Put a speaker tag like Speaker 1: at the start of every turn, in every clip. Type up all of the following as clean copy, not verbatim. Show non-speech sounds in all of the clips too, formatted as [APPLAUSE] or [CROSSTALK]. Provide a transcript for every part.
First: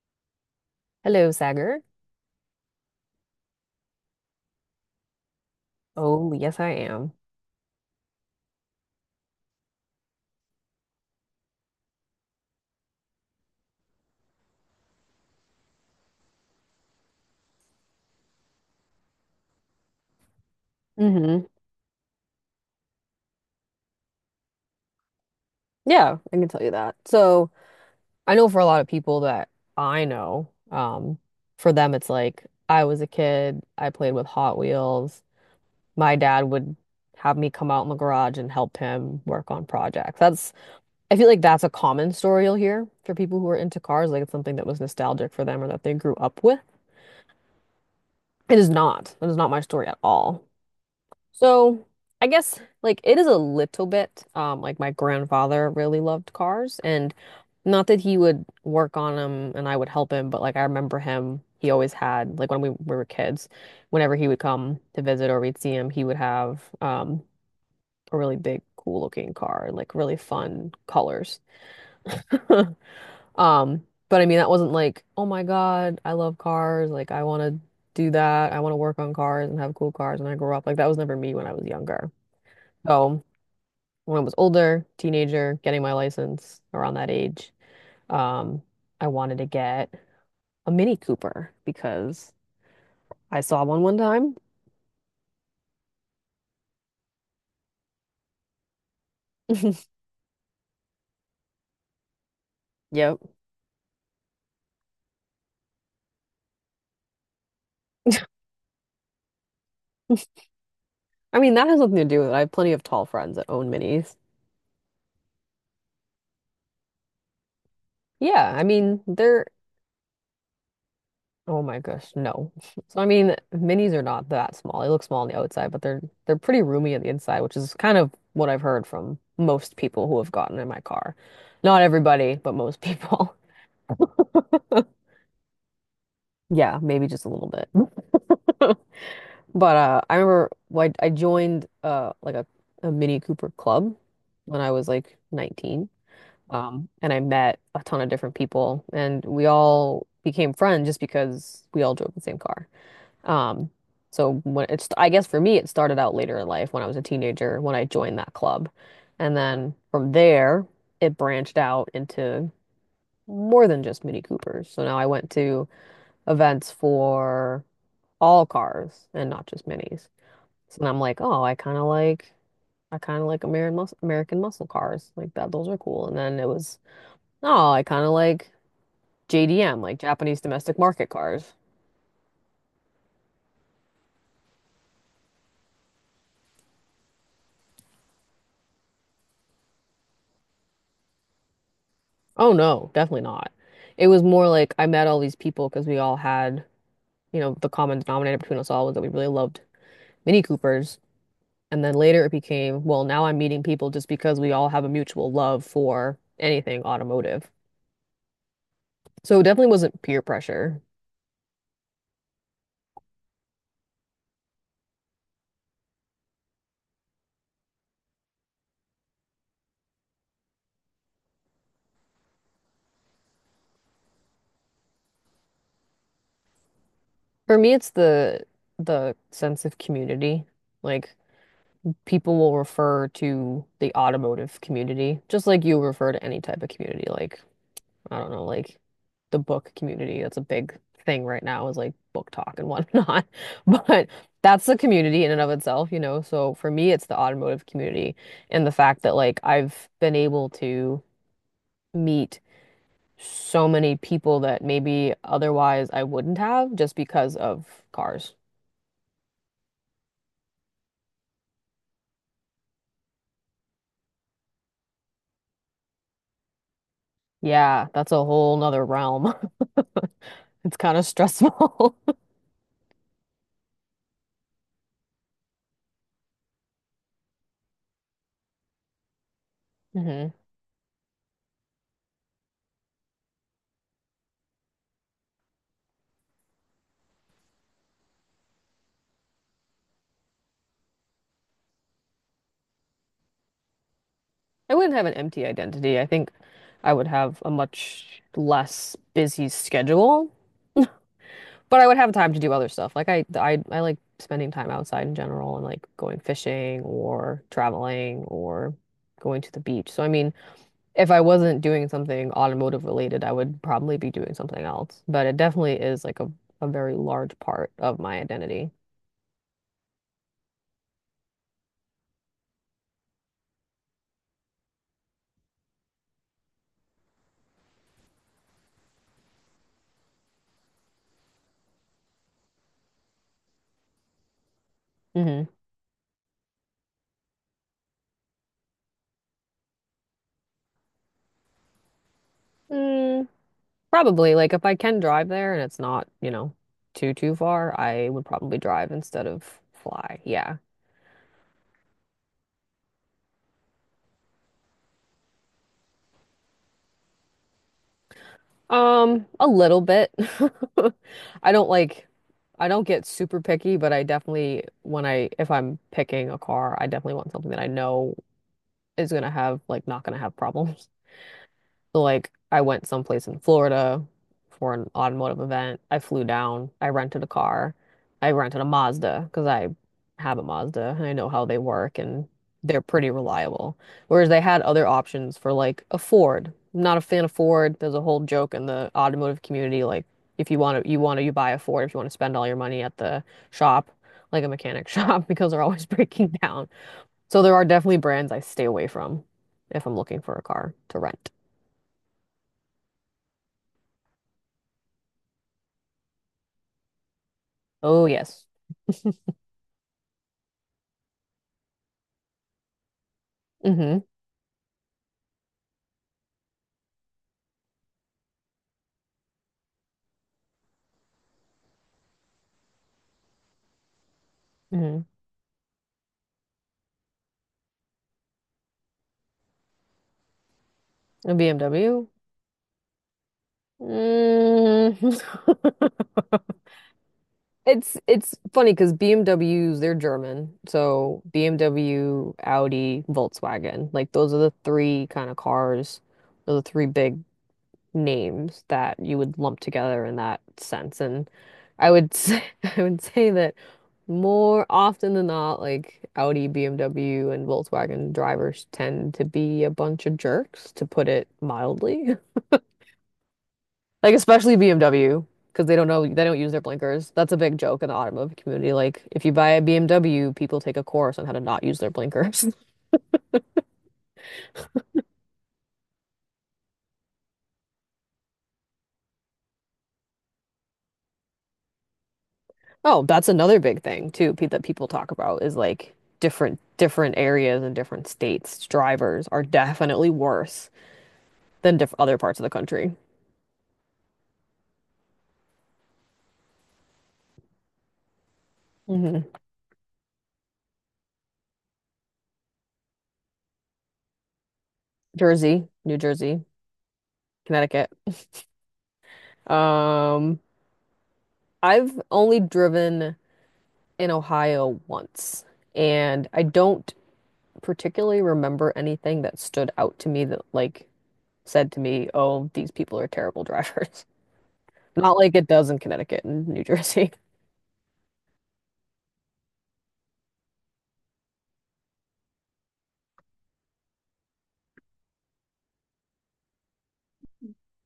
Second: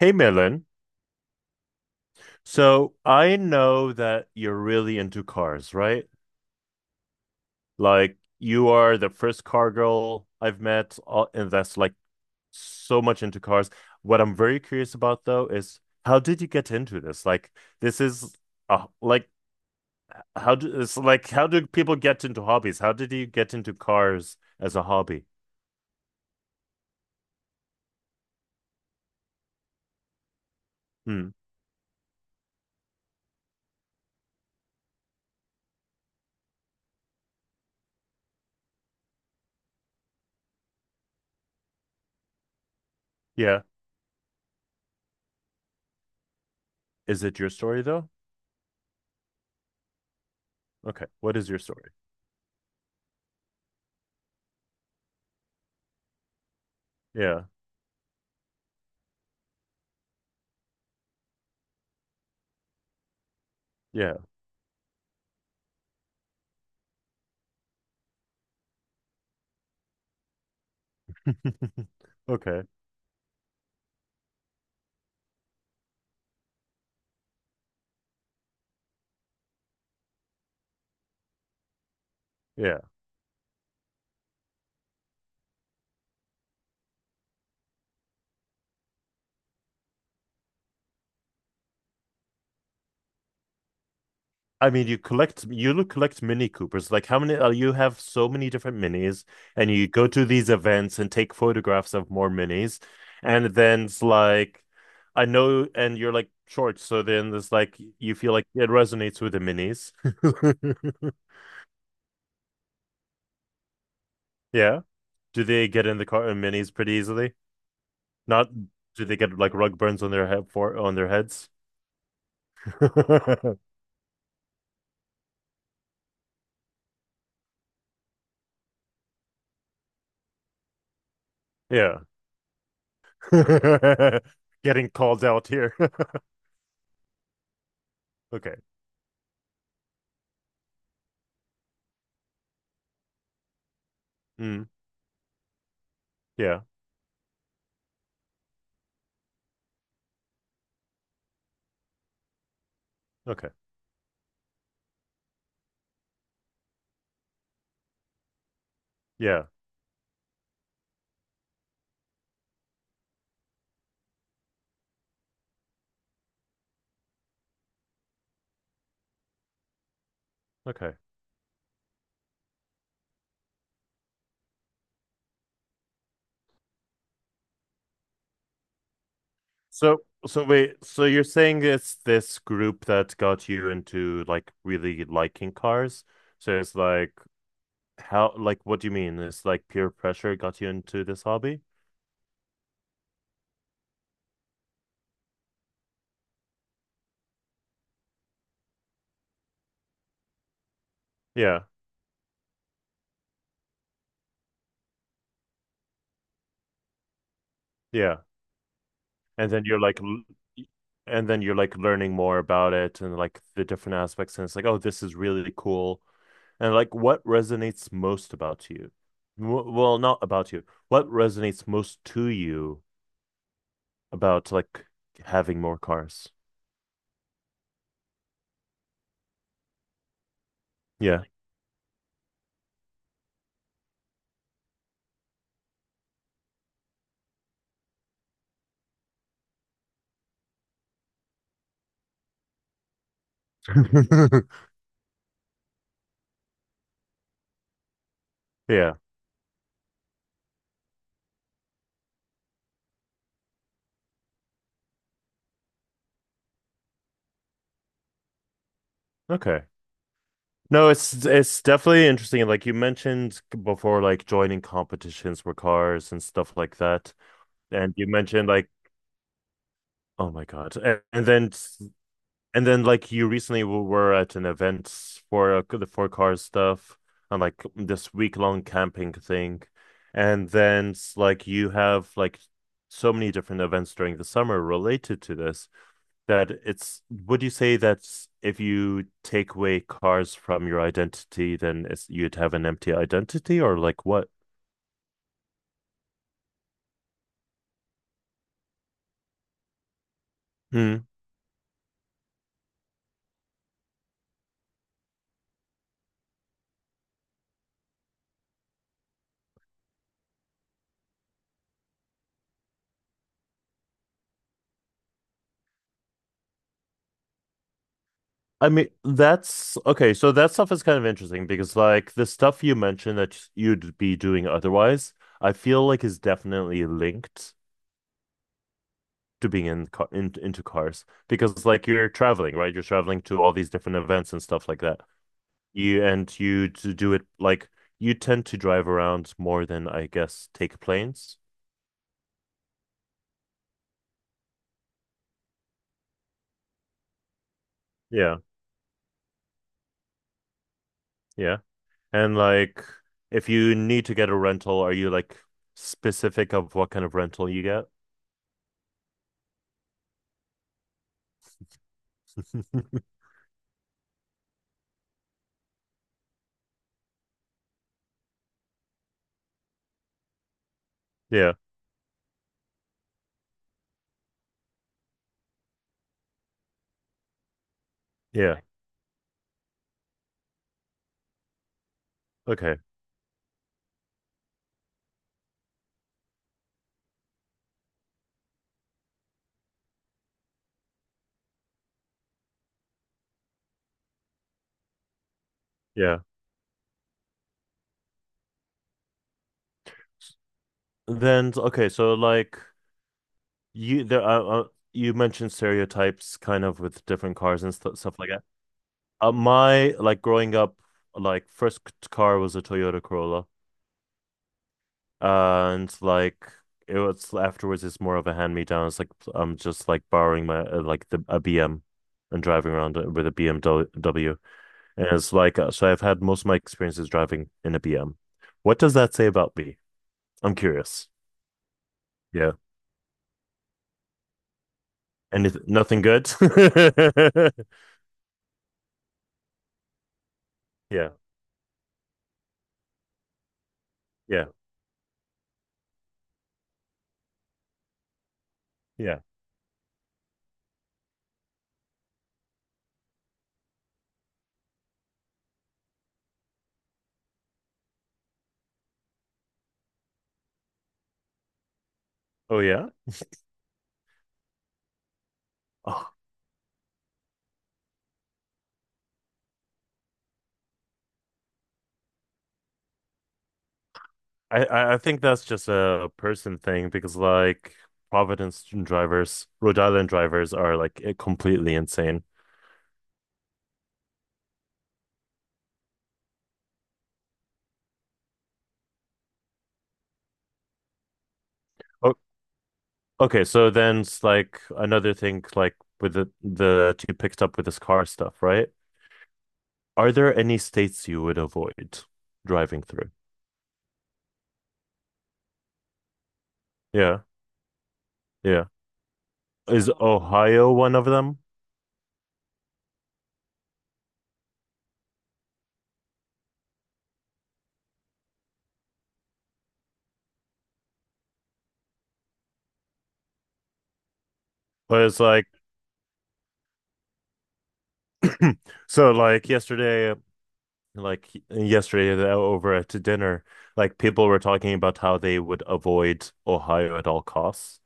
Speaker 1: Hey, Milan.
Speaker 2: Hello, Sagar.
Speaker 1: So I know that you're really into cars, right?
Speaker 2: Oh, yes, I am.
Speaker 1: Like you are the first car girl I've met, and that's like so much into cars. What I'm very curious about though is how did you get into this? Like this is like how do it's like
Speaker 2: Hmm
Speaker 1: How do people get into hobbies? How did you get into cars as a hobby?
Speaker 2: Yeah, I can tell you that. So I know for a lot of people that I know, um,
Speaker 1: Hmm.
Speaker 2: for them it's like I was a kid, I played with Hot Wheels. My dad would have me come out in the garage and help him work on projects. That's I feel like that's a common story you'll hear for people who are
Speaker 1: Yeah.
Speaker 2: into cars, like it's something that was nostalgic for them or that they grew up with.
Speaker 1: Is it your story though?
Speaker 2: It is not. That is not my story at all.
Speaker 1: Okay. What is your
Speaker 2: So
Speaker 1: story?
Speaker 2: I guess like it is a little bit like my grandfather really loved cars and
Speaker 1: Yeah.
Speaker 2: not that he would work on them and I would help him, but like I remember him, he always had like when we were kids, whenever
Speaker 1: Yeah.
Speaker 2: he would come to visit or we'd see him, he would have a really big cool looking car, like really fun colors. [LAUGHS]
Speaker 1: [LAUGHS] Okay.
Speaker 2: But I mean that wasn't like, oh my God, I love cars, like I want to do that. I want to work on cars and have cool cars when I grow up. Like that was never me when I was younger.
Speaker 1: Yeah.
Speaker 2: So when I was older, teenager, getting my license around that age, um, I wanted to get a Mini Cooper because I saw one one time.
Speaker 1: I mean, you collect you look collect Mini Coopers. Like how many you have so many different minis, and you
Speaker 2: [LAUGHS]
Speaker 1: go to these events and take photographs of more minis,
Speaker 2: Yep.
Speaker 1: and then it's like I know, and you're like short, so then there's like you
Speaker 2: [LAUGHS]
Speaker 1: feel like it resonates with the minis. [LAUGHS]
Speaker 2: I mean, that has nothing to do with it. I have plenty of tall friends that own minis.
Speaker 1: Yeah. Do they get in the car in minis pretty easily? Not
Speaker 2: Yeah, I mean,
Speaker 1: Do they get
Speaker 2: they're,
Speaker 1: like rug burns on their head for on their heads?
Speaker 2: oh my gosh, no. [LAUGHS] So I mean,
Speaker 1: [LAUGHS]
Speaker 2: minis are not that small. They look small on the outside, but they're pretty roomy on the inside, which is kind of what I've heard from most people who have gotten in my car. Not
Speaker 1: Yeah.
Speaker 2: everybody, but most people. [LAUGHS]
Speaker 1: [LAUGHS] Getting called out here. [LAUGHS]
Speaker 2: Yeah, maybe just a little bit.
Speaker 1: Okay.
Speaker 2: [LAUGHS] But I remember well, I joined like a Mini Cooper club when
Speaker 1: Mm.
Speaker 2: I was like 19.
Speaker 1: Yeah.
Speaker 2: And I met a ton of different people, and we all became friends just because we all drove the same car.
Speaker 1: Okay.
Speaker 2: Um, so when it's I guess for me it started out later in life when I was a teenager when I joined that club, and
Speaker 1: Yeah.
Speaker 2: then from there it branched out into more than just Mini Coopers. So now I went to events for all cars and not just minis. And
Speaker 1: Okay.
Speaker 2: I'm like, oh, I kind of like American muscle cars. Like that, those are cool. And then it was, oh, I kind of like JDM, like
Speaker 1: So,
Speaker 2: Japanese
Speaker 1: so
Speaker 2: domestic
Speaker 1: wait, so
Speaker 2: market
Speaker 1: you're
Speaker 2: cars.
Speaker 1: saying it's this group that got you into like really liking cars? So it's like how, like, what do you mean? It's like peer pressure got you into this hobby?
Speaker 2: Oh no, definitely not. It was more like I met all these people because we all had, you know, the common denominator between us all was that we really loved Mini Coopers.
Speaker 1: Yeah,
Speaker 2: And then later it became, well, now I'm meeting people just because we all have a mutual love for anything automotive.
Speaker 1: yeah.
Speaker 2: So it
Speaker 1: And then
Speaker 2: definitely wasn't peer pressure.
Speaker 1: and then you're like learning more about it and like the different aspects, and it's like, oh, this is really cool. And like, what resonates most about you? W well, not about you. What resonates most to you about like having more cars?
Speaker 2: For me, it's the sense of community. Like
Speaker 1: Yeah.
Speaker 2: people will refer to the automotive community, just like you refer to any type of community. Like, I don't know, like the book community. That's a big thing right now is like book talk and whatnot. [LAUGHS] But that's
Speaker 1: [LAUGHS]
Speaker 2: the community in and of itself, you know. So for me, it's the automotive community and the
Speaker 1: Yeah.
Speaker 2: fact that like I've been able to meet so many people that maybe otherwise I wouldn't have just because of cars.
Speaker 1: Okay. No, it's definitely interesting. Like you mentioned before, like joining competitions for cars and stuff like that.
Speaker 2: Yeah,
Speaker 1: And you
Speaker 2: that's a
Speaker 1: mentioned
Speaker 2: whole
Speaker 1: like,
Speaker 2: nother realm. [LAUGHS]
Speaker 1: oh my
Speaker 2: It's
Speaker 1: God.
Speaker 2: kind
Speaker 1: And,
Speaker 2: of
Speaker 1: and then
Speaker 2: stressful.
Speaker 1: and then like you recently were at an event for the for car stuff and like this week long camping thing.
Speaker 2: [LAUGHS] Mhm.
Speaker 1: And then like you have like so many different events during the summer related to this. That it's Would you say that if you take away cars from your identity, you'd have an empty identity or like what?
Speaker 2: I wouldn't have an empty identity. I think I would have a much less busy schedule,
Speaker 1: Hmm.
Speaker 2: but I would have time to do other stuff. Like I like spending time outside in general and like going fishing or traveling or going to the beach. So I mean, if I wasn't doing something automotive related, I would probably be doing something else. But it definitely is like a very large part of my
Speaker 1: I
Speaker 2: identity.
Speaker 1: mean, that's okay. So that stuff is kind of interesting because like the stuff you mentioned that you'd be doing otherwise, I feel like is definitely linked to being in into cars because like you're traveling, right? You're traveling to all these different events and stuff like that. You and you to do it like You tend to drive around more than I guess take planes.
Speaker 2: Mm-hmm. Probably, like if I can drive there and it's not, you know, too far, I would
Speaker 1: Yeah,
Speaker 2: probably drive instead of fly. Yeah.
Speaker 1: yeah. And like if you need to get a rental, are you like specific of what kind of rental you get?
Speaker 2: A little bit. [LAUGHS] I don't like I don't get
Speaker 1: [LAUGHS]
Speaker 2: super picky, but I definitely when I if I'm picking a car, I definitely want something that I know is gonna have like not gonna have problems.
Speaker 1: Yeah,
Speaker 2: So like I went someplace in Florida for an automotive event. I flew down. I rented a car. I rented
Speaker 1: yeah.
Speaker 2: a Mazda because I have a Mazda and I know how they work and
Speaker 1: Okay.
Speaker 2: they're pretty reliable. Whereas they had other options for like a Ford. Not a fan of Ford. There's a whole joke in the automotive community like if you want to you buy a Ford if you want to spend all your money at the shop like a mechanic [LAUGHS] shop because they're always [LAUGHS]
Speaker 1: Yeah.
Speaker 2: breaking down. So there are definitely brands I stay away from if I'm looking for a car to rent.
Speaker 1: Then okay, so like you there uh, uh, you mentioned stereotypes kind of with different cars and
Speaker 2: Oh,
Speaker 1: stuff like that.
Speaker 2: yes.
Speaker 1: My like growing up like first car was a Toyota Corolla.
Speaker 2: hmm
Speaker 1: And like it was afterwards, it's more of a hand-me-down. It's like I'm just like borrowing my like the a BM and driving around with a BMW.
Speaker 2: hmm
Speaker 1: And it's like so I've had most of my experiences driving in a BM. What does that say about me? I'm curious.
Speaker 2: A BMW.
Speaker 1: Yeah.
Speaker 2: Mm. [LAUGHS]
Speaker 1: Anything, nothing good? [LAUGHS]
Speaker 2: It's funny because BMWs, they're German.
Speaker 1: Yeah.
Speaker 2: So BMW, Audi, Volkswagen, like those are
Speaker 1: Yeah.
Speaker 2: the three kind of cars, those are the three big names that you
Speaker 1: Yeah.
Speaker 2: would lump together in that sense. And I would say, [LAUGHS] I would say that more often than not, like Audi, BMW, and Volkswagen drivers tend to be a bunch of jerks, to put it mildly. [LAUGHS]
Speaker 1: Oh yeah.
Speaker 2: Like especially BMW because
Speaker 1: Oh,
Speaker 2: they don't use their blinkers. That's a big joke in the automotive community. Like if you buy a BMW, people take a course on how to not use their blinkers. [LAUGHS]
Speaker 1: I think that's just a person thing because like Providence drivers, Rhode Island drivers are like completely insane.
Speaker 2: Oh, that's another big thing too pe that people talk about is like different areas and different states. Drivers are definitely worse than diff
Speaker 1: Oh,
Speaker 2: other parts of the country.
Speaker 1: okay, so then it's like another thing, like with the that you picked up with this car stuff, right?
Speaker 2: Hmm
Speaker 1: Are there any states you would avoid driving through?
Speaker 2: Jersey, New Jersey,
Speaker 1: Yeah,
Speaker 2: Connecticut.
Speaker 1: yeah. Is
Speaker 2: Um,
Speaker 1: Ohio one of them?
Speaker 2: I've only driven in Ohio once, and I don't particularly remember anything that stood out to me that like said to me, "Oh, these people are terrible drivers." [LAUGHS]
Speaker 1: Or
Speaker 2: Not
Speaker 1: is
Speaker 2: like it
Speaker 1: like
Speaker 2: does in Connecticut and New Jersey. [LAUGHS]
Speaker 1: so like yesterday over at dinner, like people were talking about how they would avoid Ohio at all costs.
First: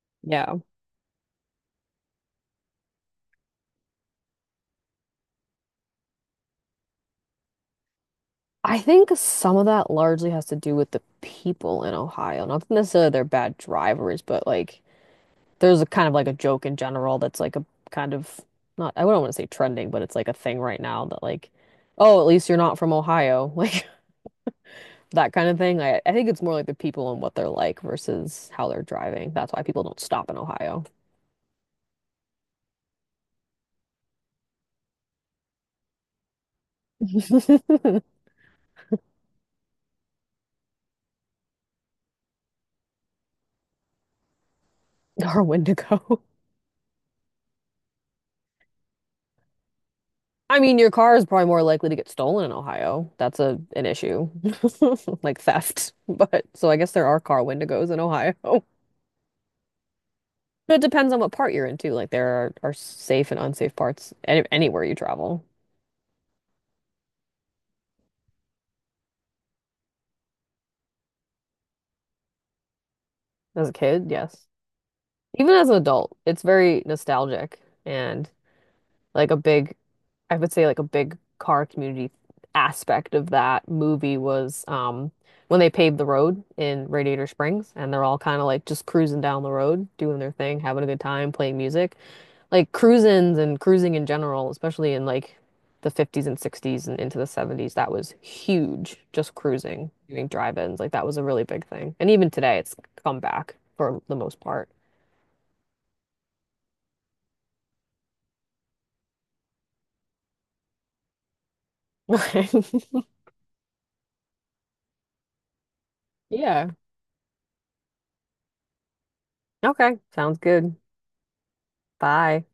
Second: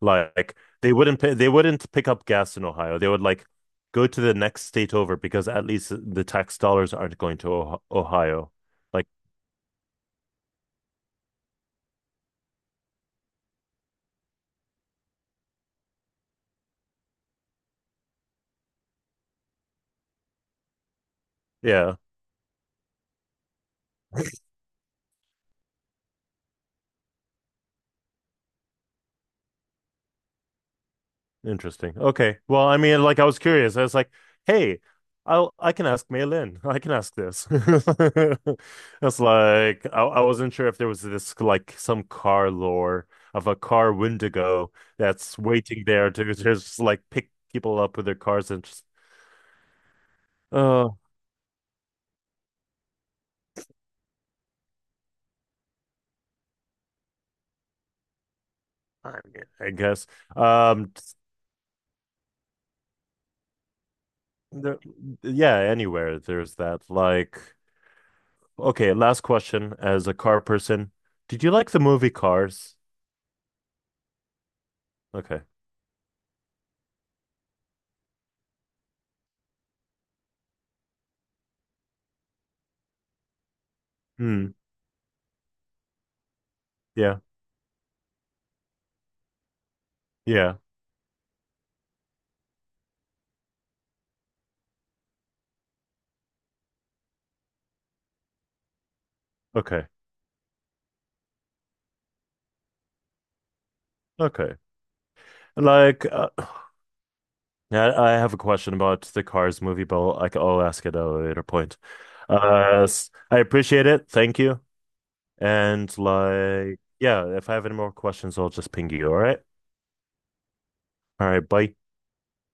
Speaker 1: Like
Speaker 2: Yeah.
Speaker 1: they wouldn't pay, they wouldn't pick up gas in Ohio. They would like go to the next state over because at least the tax dollars aren't going to oh Ohio.
Speaker 2: I
Speaker 1: Like,
Speaker 2: think some of that largely has to do with the people in Ohio. Not necessarily they're bad drivers, but like there's a kind of like a joke in general that's like a kind of not I wouldn't want to say trending, but it's like a thing right now that like,
Speaker 1: yeah,
Speaker 2: oh, at least you're not from Ohio. [LAUGHS] Like that kind of thing. I think it's more like the people and what they're like versus how they're driving. That's why people don't stop in Ohio
Speaker 1: interesting. Okay. Well, I mean, like I was curious. I was like, hey, I can ask Mei Lin. [LAUGHS] I can ask this. [LAUGHS]
Speaker 2: [LAUGHS]
Speaker 1: That's like I wasn't sure if there was this like some car lore of a car Wendigo that's
Speaker 2: or
Speaker 1: waiting there
Speaker 2: Wendigo.
Speaker 1: to just like pick people up with their cars and just
Speaker 2: I mean, your
Speaker 1: oh
Speaker 2: car is probably more likely to get stolen in Ohio. That's a an issue, [LAUGHS] like theft. But so I guess there are car Wendigos in Ohio. [LAUGHS]
Speaker 1: I mean, I guess.
Speaker 2: But it
Speaker 1: Um,
Speaker 2: depends on what part you're into. Like are safe and unsafe parts
Speaker 1: there,
Speaker 2: anywhere you travel.
Speaker 1: yeah, anywhere there's that. Like, okay, last question as a car person. Did you like the movie Cars?
Speaker 2: As a kid, yes.
Speaker 1: Okay.
Speaker 2: Even as an adult, it's very nostalgic and like a big, I would say like a big car community aspect of that movie
Speaker 1: Hmm.
Speaker 2: was when they paved the road in
Speaker 1: Yeah.
Speaker 2: Radiator Springs and they're all kind of like just cruising down the road, doing their
Speaker 1: Yeah.
Speaker 2: thing, having a good time, playing music. Like cruisins and cruising in general, especially in like the 50s and 60s and into the 70s, that was huge. Just
Speaker 1: Okay.
Speaker 2: cruising, doing drive-ins, like that was a really big thing. And even today, it's come back for the most
Speaker 1: Okay.
Speaker 2: part.
Speaker 1: Like, [SIGHS] I have a question about the Cars movie, but I I'll ask it at a later point.
Speaker 2: [LAUGHS]
Speaker 1: I appreciate it. Thank you. And
Speaker 2: Yeah.
Speaker 1: like, yeah, if I have any more questions, I'll just ping you. All right.
Speaker 2: Okay. Sounds good.
Speaker 1: All right. Bye.
Speaker 2: Bye.